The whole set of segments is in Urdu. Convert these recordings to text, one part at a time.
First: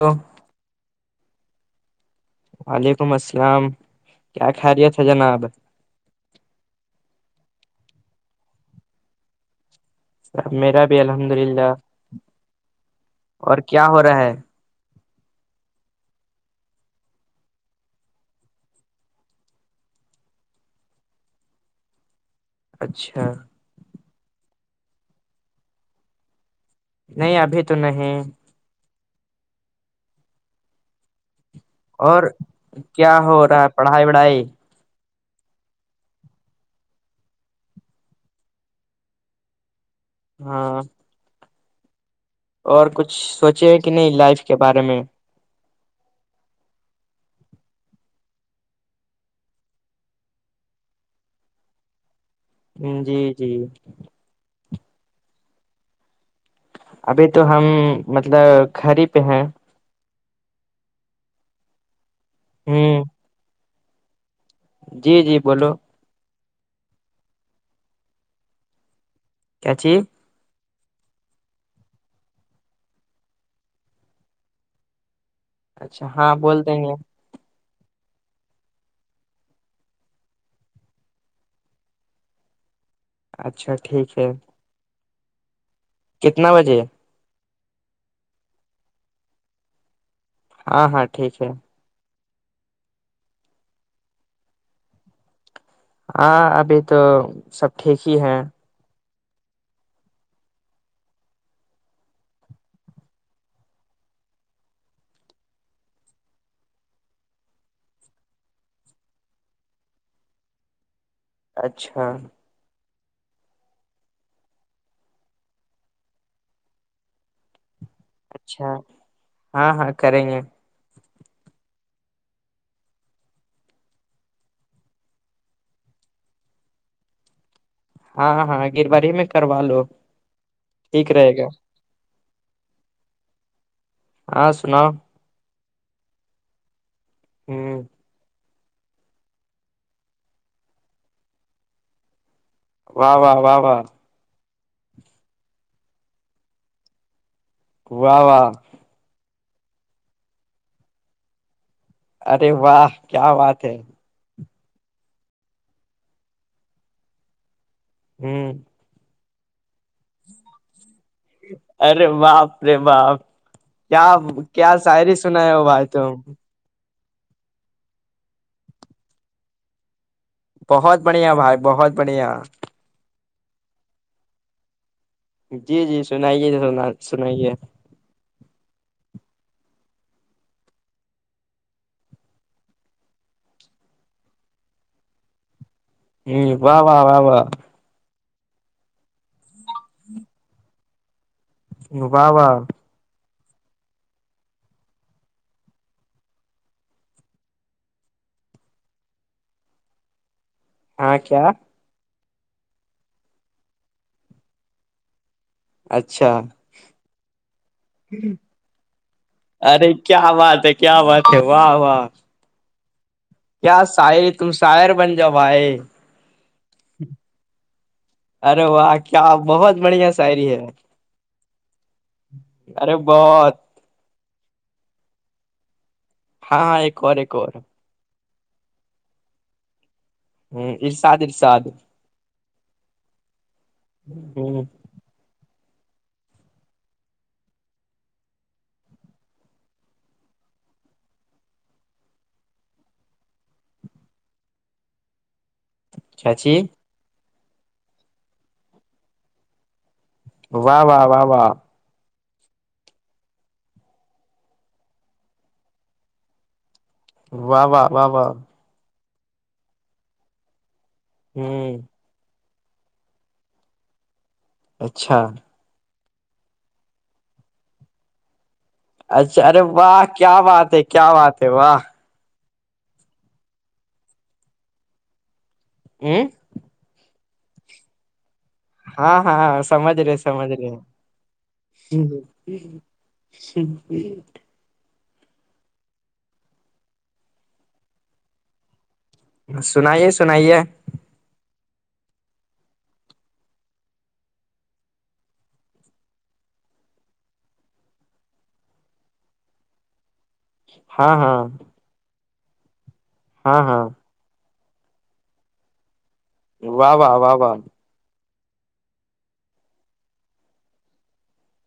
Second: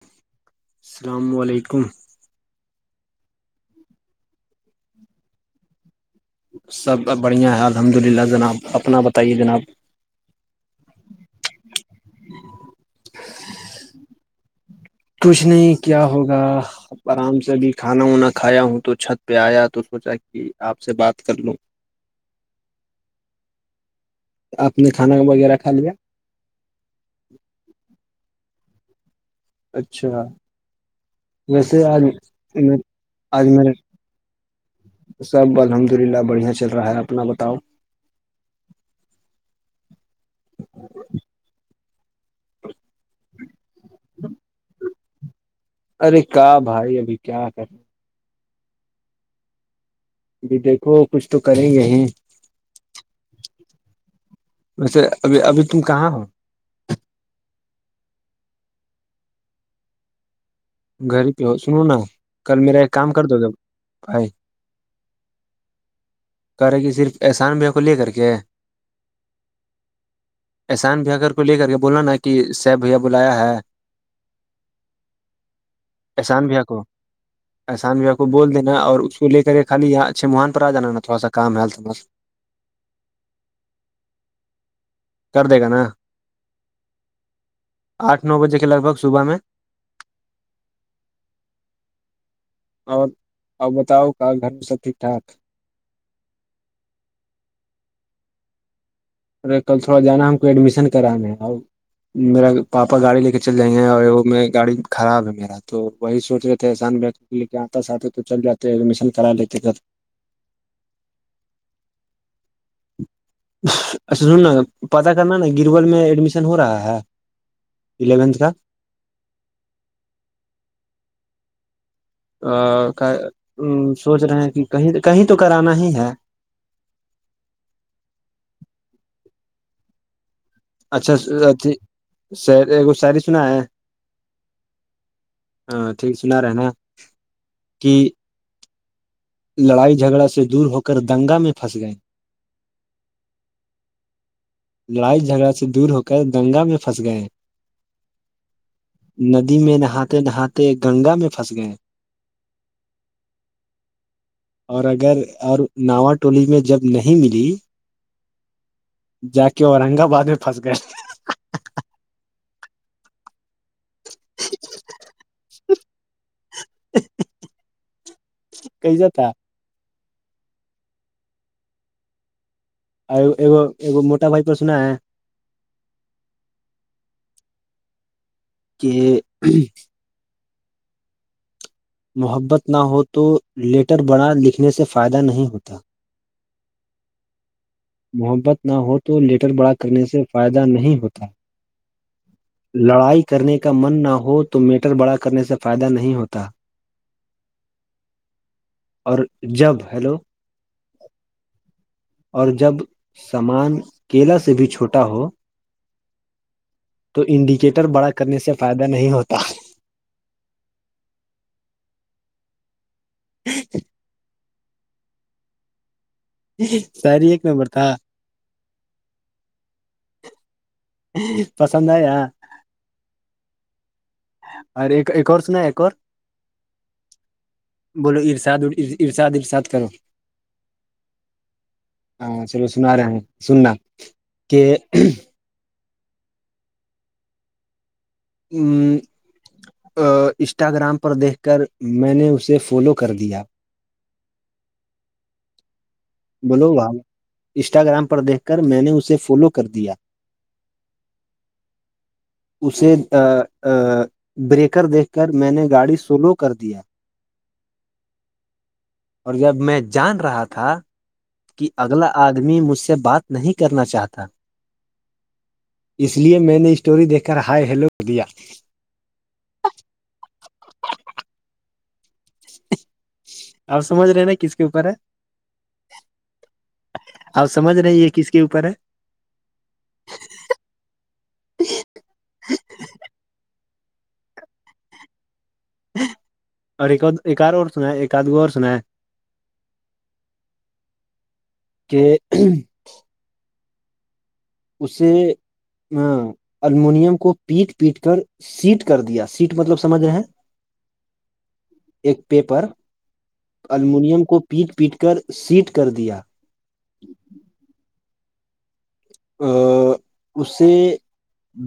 تو السلام علیکم وعلیکم السلام کیا خیریت ہے جناب سب بڑھیاں ہے الحمد للہ جناب اپنا بتائیے جناب میرا بھی الحمد للہ اور کیا ہو رہا ہے کچھ نہیں کیا ہوگا آرام سے بھی کھانا وانا کھایا ہوں تو چھت پہ آیا تو سوچا کہ آپ سے بات کر لو اچھا آپ نے کھانا وغیرہ کھا لیا نہیں ابھی تو نہیں اچھا ویسے آج اور میں کیا ہو آج رہا میں ہے نے پڑھائی وڑھائی سب الحمد للہ بڑھیا چل رہا ہے اپنا بتاؤ ہاں اور کچھ سوچے کہ نہیں لائف کے بارے میں ارے کا بھائی ابھی کیا کرے ج دیکھو کچھ تو کریں گ ہیں جی جی ویسے ابھی ابھی تم کہاں ہو ابھی تو ہم مطلب گڑی پہ ہیں گھر پہ ہو سنو نا کل میرا ایک ہ کام کر دو جب بھائی جی جی بولو کرے کہ صرف احسان بھی کو لے کر کے کیاچی احسان بھیا کر کو لے کر کے بولا نا کہ صیب بھیا بولایا ہے اچھا ہاں احسان بھیھیا بول دیں کو گے احسان بھیھیا کو بول دینا اور اس کو لے کر کے خالیاں چھ موہان پر آ جانا نا تھوڑا سا کام ہےم اچھا ٹھیک ہے کر دے گا نا کتنا بجے آٹھ نو بجے کے لگ بگ صبح میں ہاں ہاں ٹھیک ہے اور اور بتاؤ کہ گھر میں سب ٹھیک ٹھاک ہاں ابھی تو سب ٹھیک ہی ہے ارے کل تھوڑا جانا ہم کو ایڈمیشن کرانے ہے اور میرا پاپا گاڑی لے کے چل جائے ہیں اور وہ گاڑی خراب ہے میرا تو وہی سوچ رہ تھے احسان بھی ل آتا ساتھ تو چل جاتے ایڈمیشن کرا لیتے اچھا اچھا سننا پتا کرنا نا گرول میں ایڈمیشن ہو رہا ہے الیونتھ کا [unintelligible] ہاں ہاں ہاں کریں گے ا سوچ رہے ہیں کہ کہیں کہیں تو کرانا ہی ہے ہاں ہاں گرواری میں کروا لو ٹھیک اچھا رہے گا اھی س ساری سنا ہے ہاں سناؤ ہاں ٹھیک سنا رہے نا ہ کہ لڑائی جھگڑا سے دور ہو کر دنگا میں پھنس گئے واہ واہ واہ واہ لڑائی جھگڑا سے دور ہو کر دنگا میں پھنس گئے واہ واہ ندی میں نہاتے نہاتے گنگا میں پھنس گئے ارے واہ کیا بات ہے اور اگر اور ناوا ٹولی میں جب نہیں ملی ہوں [unintelligible] جا کے اورنگ آباد میں پھنس گئے تھے ارے باپ رے باپ کیا کیا شاعری سنا ہے وہ بھائی تو کئی جاتا بہت بڑھیا بھائی بہت بڑھیا گ ایگو موٹا بھائی پر سنا ہے جی جی سنائیے سنا سنائیے کہ محبت نہ ہو تو لیٹر بڑا لکھنے سے فائدہ نہیں ہوتا ہ و واہ و و محبت نہ ہو تو لیٹر بڑا کرنے سے فائدہ نہیں ہوتا بابا لڑائی کرنے کا من نہ ہو تو میٹر بڑا کرنے سے فائدہ نہیں ہوتا اور جب ہیلو ہاں کیا اور جب سامان کیلا سے بھی چھوٹا ہو اچھا تو انڈیکیٹر بڑا کرنے سے فائدہ نہیں ہوتا ارے کیا بات ہے کیا بات ہے واہ واہ کیا شاعر تم شاعر بن جاؤ آائے ساری ایک نمبر تھا ارے واہ کیا بہت بڑھیا ساعری ہے پسند آ ار ارے بہت ار ایکورسنا ایکور ہاں ہاں ایک اورار ایک اورور بولو ارشاد ا ارشاد ارشاد کرو ہ ارشاد ارشاد ہاں چلو سنا رہے ہیں سننا ہ کہ [unintelligible] ہ انسٹاگرام پر دیکھ کر میں نے اسے فالو کر دیا چاچی بولو بھائی انسٹاگرام پر دیکھ کر میں نے اسے فالو کر دیا و واہ واہ واہ اسے بریکر دیکھ کر میں نے گاڑی سلو کر دیا و واہ و واہ اور جب میں جان رہا تھا ہ کہ اگلا آدمی مجھ سے بات نہیں کرنا چاہتا اچھا اس لیے میں نے اسٹوری دیکھ کر ہائے ہیلو دیا اچھا ارے واہ کیا بات ہے کیا بات ہے واہ آپ سمجھ رہے ہیں نا کس کے اوپر ہے ا [unintelligible] آپ سمجھ رہ یہ کس کے اوپر ہے ہاں ہاں سمج رہے سمج رہے ج ج [unintelligible] اور ایک ایک اورار اور سنا ہے ایک آد اور سنا ہے سنائیے سنائیے کہ اسے ا الومنیم کو پیٹ پیٹ کر سیٹ کر دیا سیٹ مطلب سمجھ رہے ہاں ہاں ایک پیپر ہاں ہاں الومینم کو پیٹ پیٹ کر سیٹ کر دیا واہ واہ واہ واہ ا اسی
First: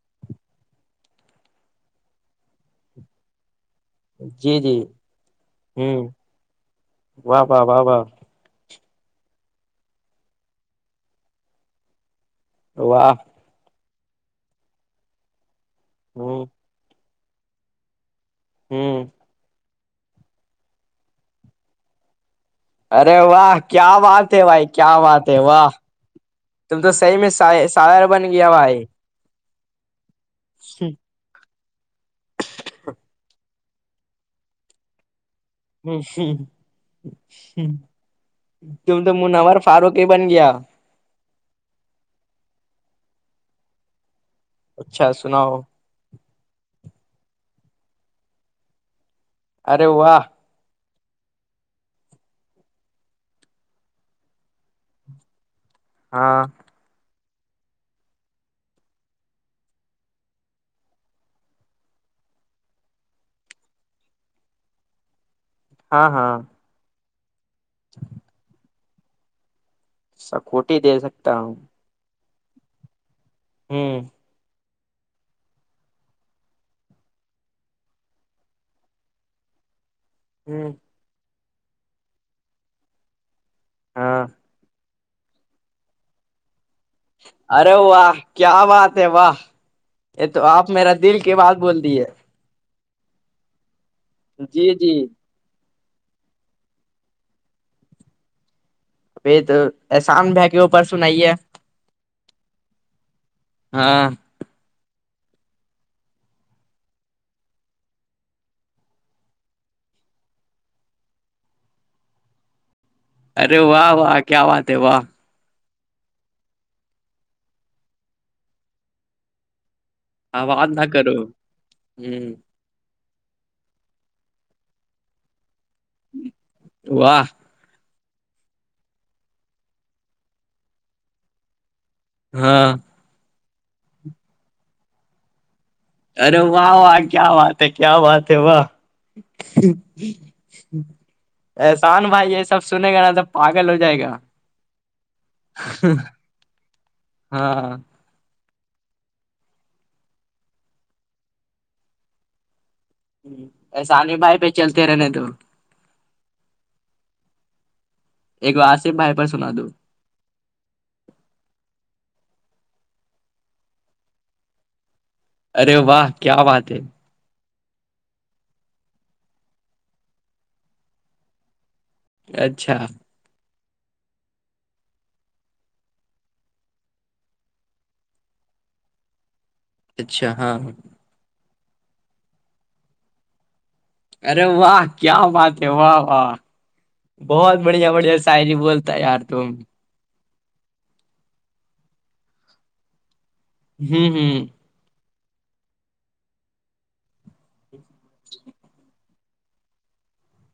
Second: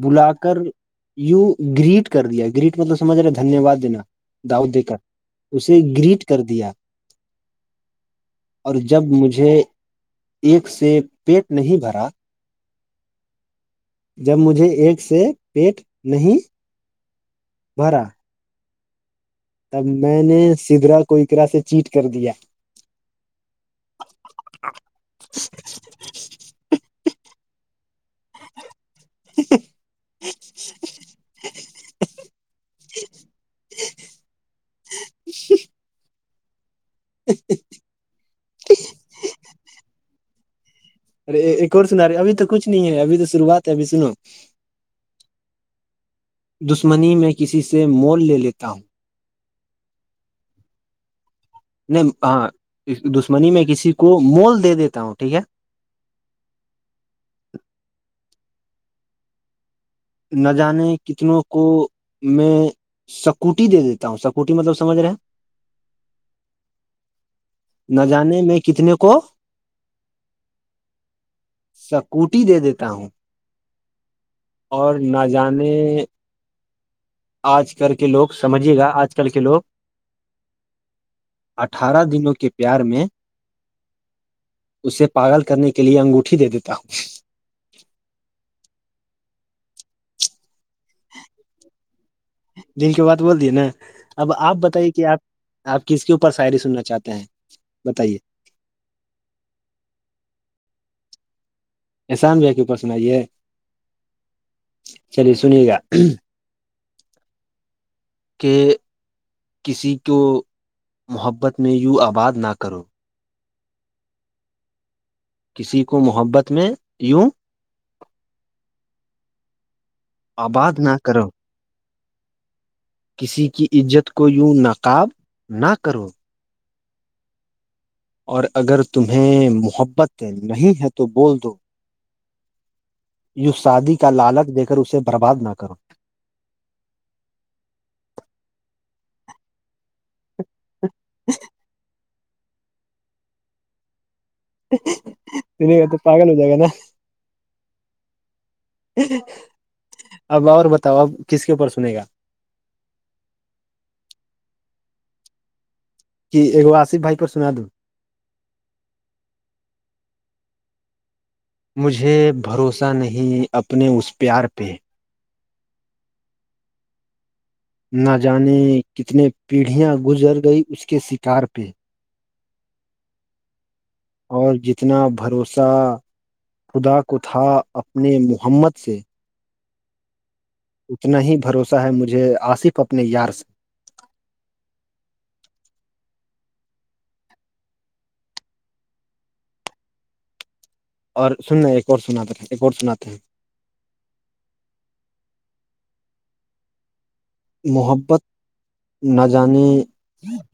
بلا کر یو گریٹ کر دیا گریٹ مطلب سمجھ رہے دھنیہ واد دینا جی داؤ جی دے کر اسے ہ گریٹ کر دیا واہ واہ واہ واہ اور جب مجھے ایک سے پیٹ نہیں بھرا واہ جب مجھے ایک سے پیٹ نہیں ہ بھرا ہوں تب میں نے سدرا کوئکرا سے چیٹ کر دیا ارے واہ کیا بات ہے بھائی کیا بات ہے واہ تم تو صحی میں سار بن گیا ہوا ہے جٹیک ہے ہ ہ توم تو منار فاروق ہی بن گیا ارے ایک اور سنا رہی ابھی تو کچھ نہیں ہے ابھی تو شروعات ہے ابھی سنو اچھا سناؤ دشمنی میں کسی سے مول لے لیتا ہوں ارے واہ نہیں ہاں دشمنی میں کسی کو مول دے دیتا ہوں ٹھیک ہے ہاں نہ جانے کتنوں کو میں سکوٹی دے دیتا ہوں سکوٹی مطلب سمجھ رہے ہیں ہاں ہاں نہ جانے میں کتنے کو سا کوٹی دے سکتا ہوں سکوٹی دے دیتا ہوں ہوں اور نہ جانے آج کل کے لوگ سمجھیے گا آج کل کے لوگ ہوں اٹھارہ دنوں کے پیار میں ہاں اسے پاگل کرنے کے لیے انگوٹھی دے دیتا ہوں ارے و کیا بات ہے و یہ تو آپ میرا دل کی بات بول دیے دن کے بع بول دیے نا اب آپ جی جی بتائیے کہ آپ آپ کس کے اوپر شاعری سننا چاہتے ہیں بتائیے ب تو احسان ب کہ وہو پرس سنائیے احسان بھ کےپس سنائیے ہاں چلیے سنیے گا کہ کسی کو محبت میں یوں آباد نہ کرو ارے واہ واہ کیا بات ہے واہ کسی کو محبت میں یوں ہاںوات نہ کرو ہوں کسی کی عزت کو یوں نقاب نہ کرو واہ اور اگر تمہیں محبت نہیں ہے تو بول دو ہاں یو سعادی کا لالک دے کر اسے برباد نہ کرو ارے واہ واہ کیا بات ہے کیا بات ہے واہ احسان بھائی یہ سب سنے گا نا توب پاگل ہو جائے گا ت نہیں تو پاگل ہو جائے گا نا ہاں اب اور بتاؤ اب کس کے اوپر سنے گا ایسانی بھائی پہ چلتے رہنے تو کہگو آصف بھائی پ سنا دووں ایک آصف بھائی پر سنا دووں مجھے بھروسہ نہیں اپنے اس پیار پہ ارے واہ کیا بات ہے نہ جانے کتنے پیڑھیاں گزر گئی اس کے شکار پہ اچھا اور جتنا بھروسہ خدا کو تھا اپنے محمد سے اچھا ہاںاں اتنا ہی بھروسہ ہے مجھے آصف اپنے یار سے ارے واہ کیا بات ہے واہ واہ بہت بڑھیا بڑھیا شاعری بولتا ہے یار تم اور سننا ایک اور سناتے ہیں ایک اور سناتے ہیں ہوں ہ محبت نہ جانے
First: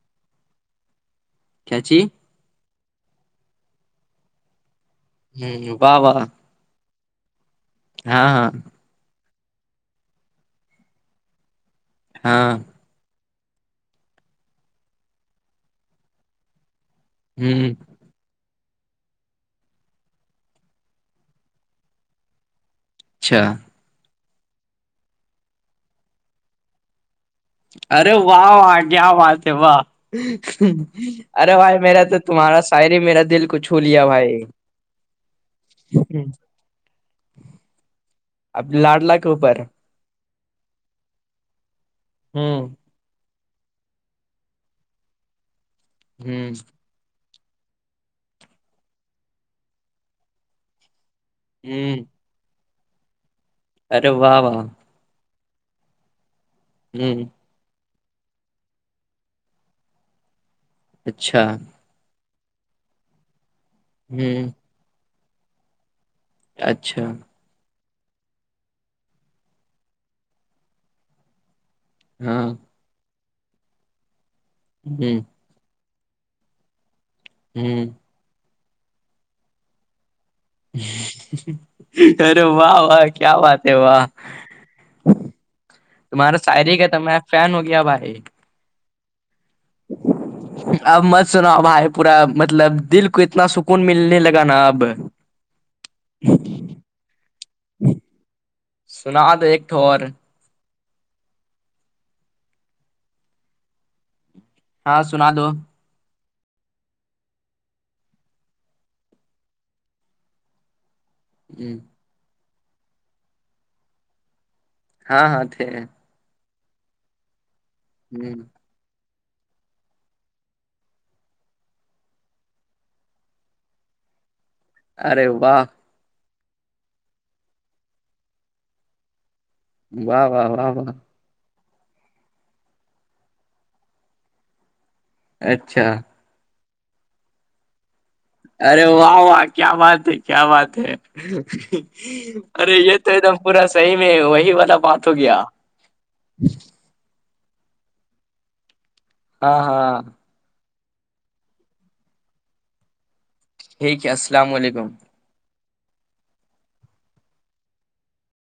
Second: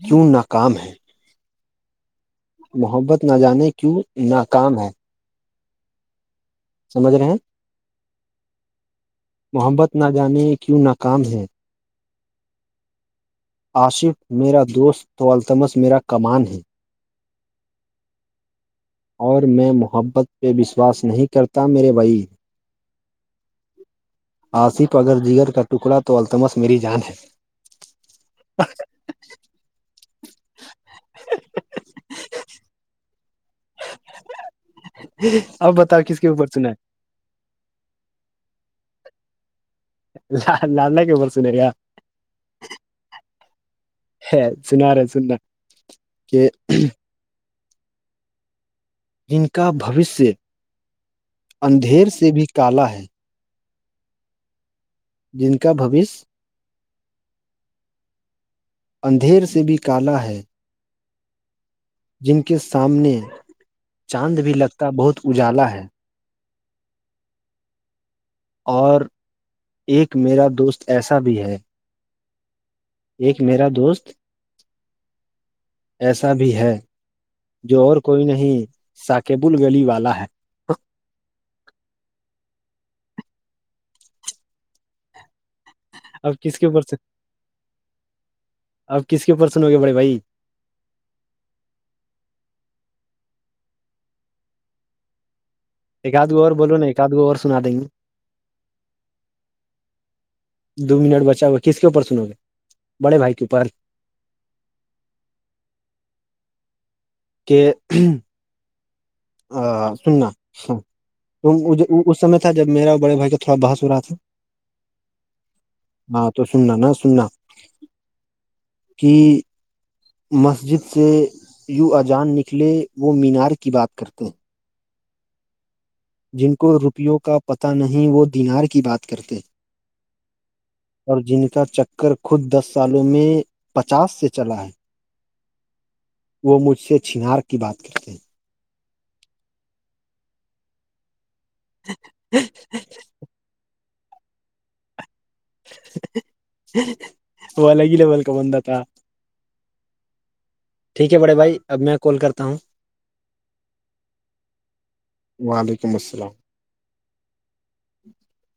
کیوں ناکام ہیں کیاچی محبت نہ جانے کیوں ناکام ہے ہ و واہ سمجھ رہے ہیں ہاں ہاں محبت نہ جانے کیوں ناکام ہے ہاں آصف میرا دوست تو التمس میرا کمان ہے ہی اور میں محبت پہ وشواس نہیں کرتا میرے بھائی اچھا آصف اگر جگر کا ٹکڑا تو التمس میری جان ہے ارے واہ کیا بات ہے واہ ارے بھائی میرا تو تمہارا شاعری میرا دل کچھ چولیا بھائی اب بتاؤ کس کے اوپر سنا اب لاڈلہ کے اوپر ل لان ل کے برس نیرا ہوں ہے سن رہ ہے سنا کہ ہوں جن کا بوشیہ ہوں اندھیر سے بھی کالا ہے ارے واہ واہ جن کا بوشیہ جی اندھیر سے بھی کالا ہے اچھا جن کے سامنے چاند ہوں بھی لگتا بہت اجالا ہے اچھا اور ایک میرا دوست ایسا بھی ہے ہاں ایک میرا دوست جی ایسا بھی ہے جو ہوں اور کوئی نہیں ساکیبل گلی والا ہے ارے واہ واہ کیا بات ہے واہ تمہارا اب کس کے شعری کا اوپر تھا میں فین ہو گیا بھائی اب کس کے پرسن ہو گیا بڑے بھائی اب مت سنا ہو بھائی پورا مطلب دل کو اتنا سکون ملنے لگا نا اب [inaudible] ایک آدھ گو اور بولو نا ایک آدھ گو اور سنا دیں گے سنا دو ایک اور دو منٹ بچا ہوا کس کے اوپر سنو گے بڑے بھائی کے اوپر ہاں سنا لو [inaudible] ا سننا اس سمے تھا جب میرا بڑے بھائی کا تھوڑا بحث ہو رہا تھا ہاں ہاں تھ ہاں تو سننا ن سننا ہوں کہ مسجد سے یوں اجان نکلے وہ مینار کی بات کرتے ہیں ارے وا جن کو روپیوں کا پتہ نہیں وہ دینار کی بات کرتے واہ واہ واہ واہ اور جینی کا چکر خود دس سالوں میں پچاس سے چلا ہے اچھا وہ مجھ سے چنار کی بات کرتے ہیں ارے واہ و کیا بات ہے کیا بات ہے ہیں ارے یہ تو ایک دم پورا صحیح میں وہی والا بات ہو گیا وہ الگ ہی ل بول کا بندہ تھا ہاں ہاں ٹھیک ہے بڑے بھائی اب میں کال کرتا ہوں اسلاملیکم والیکماسلام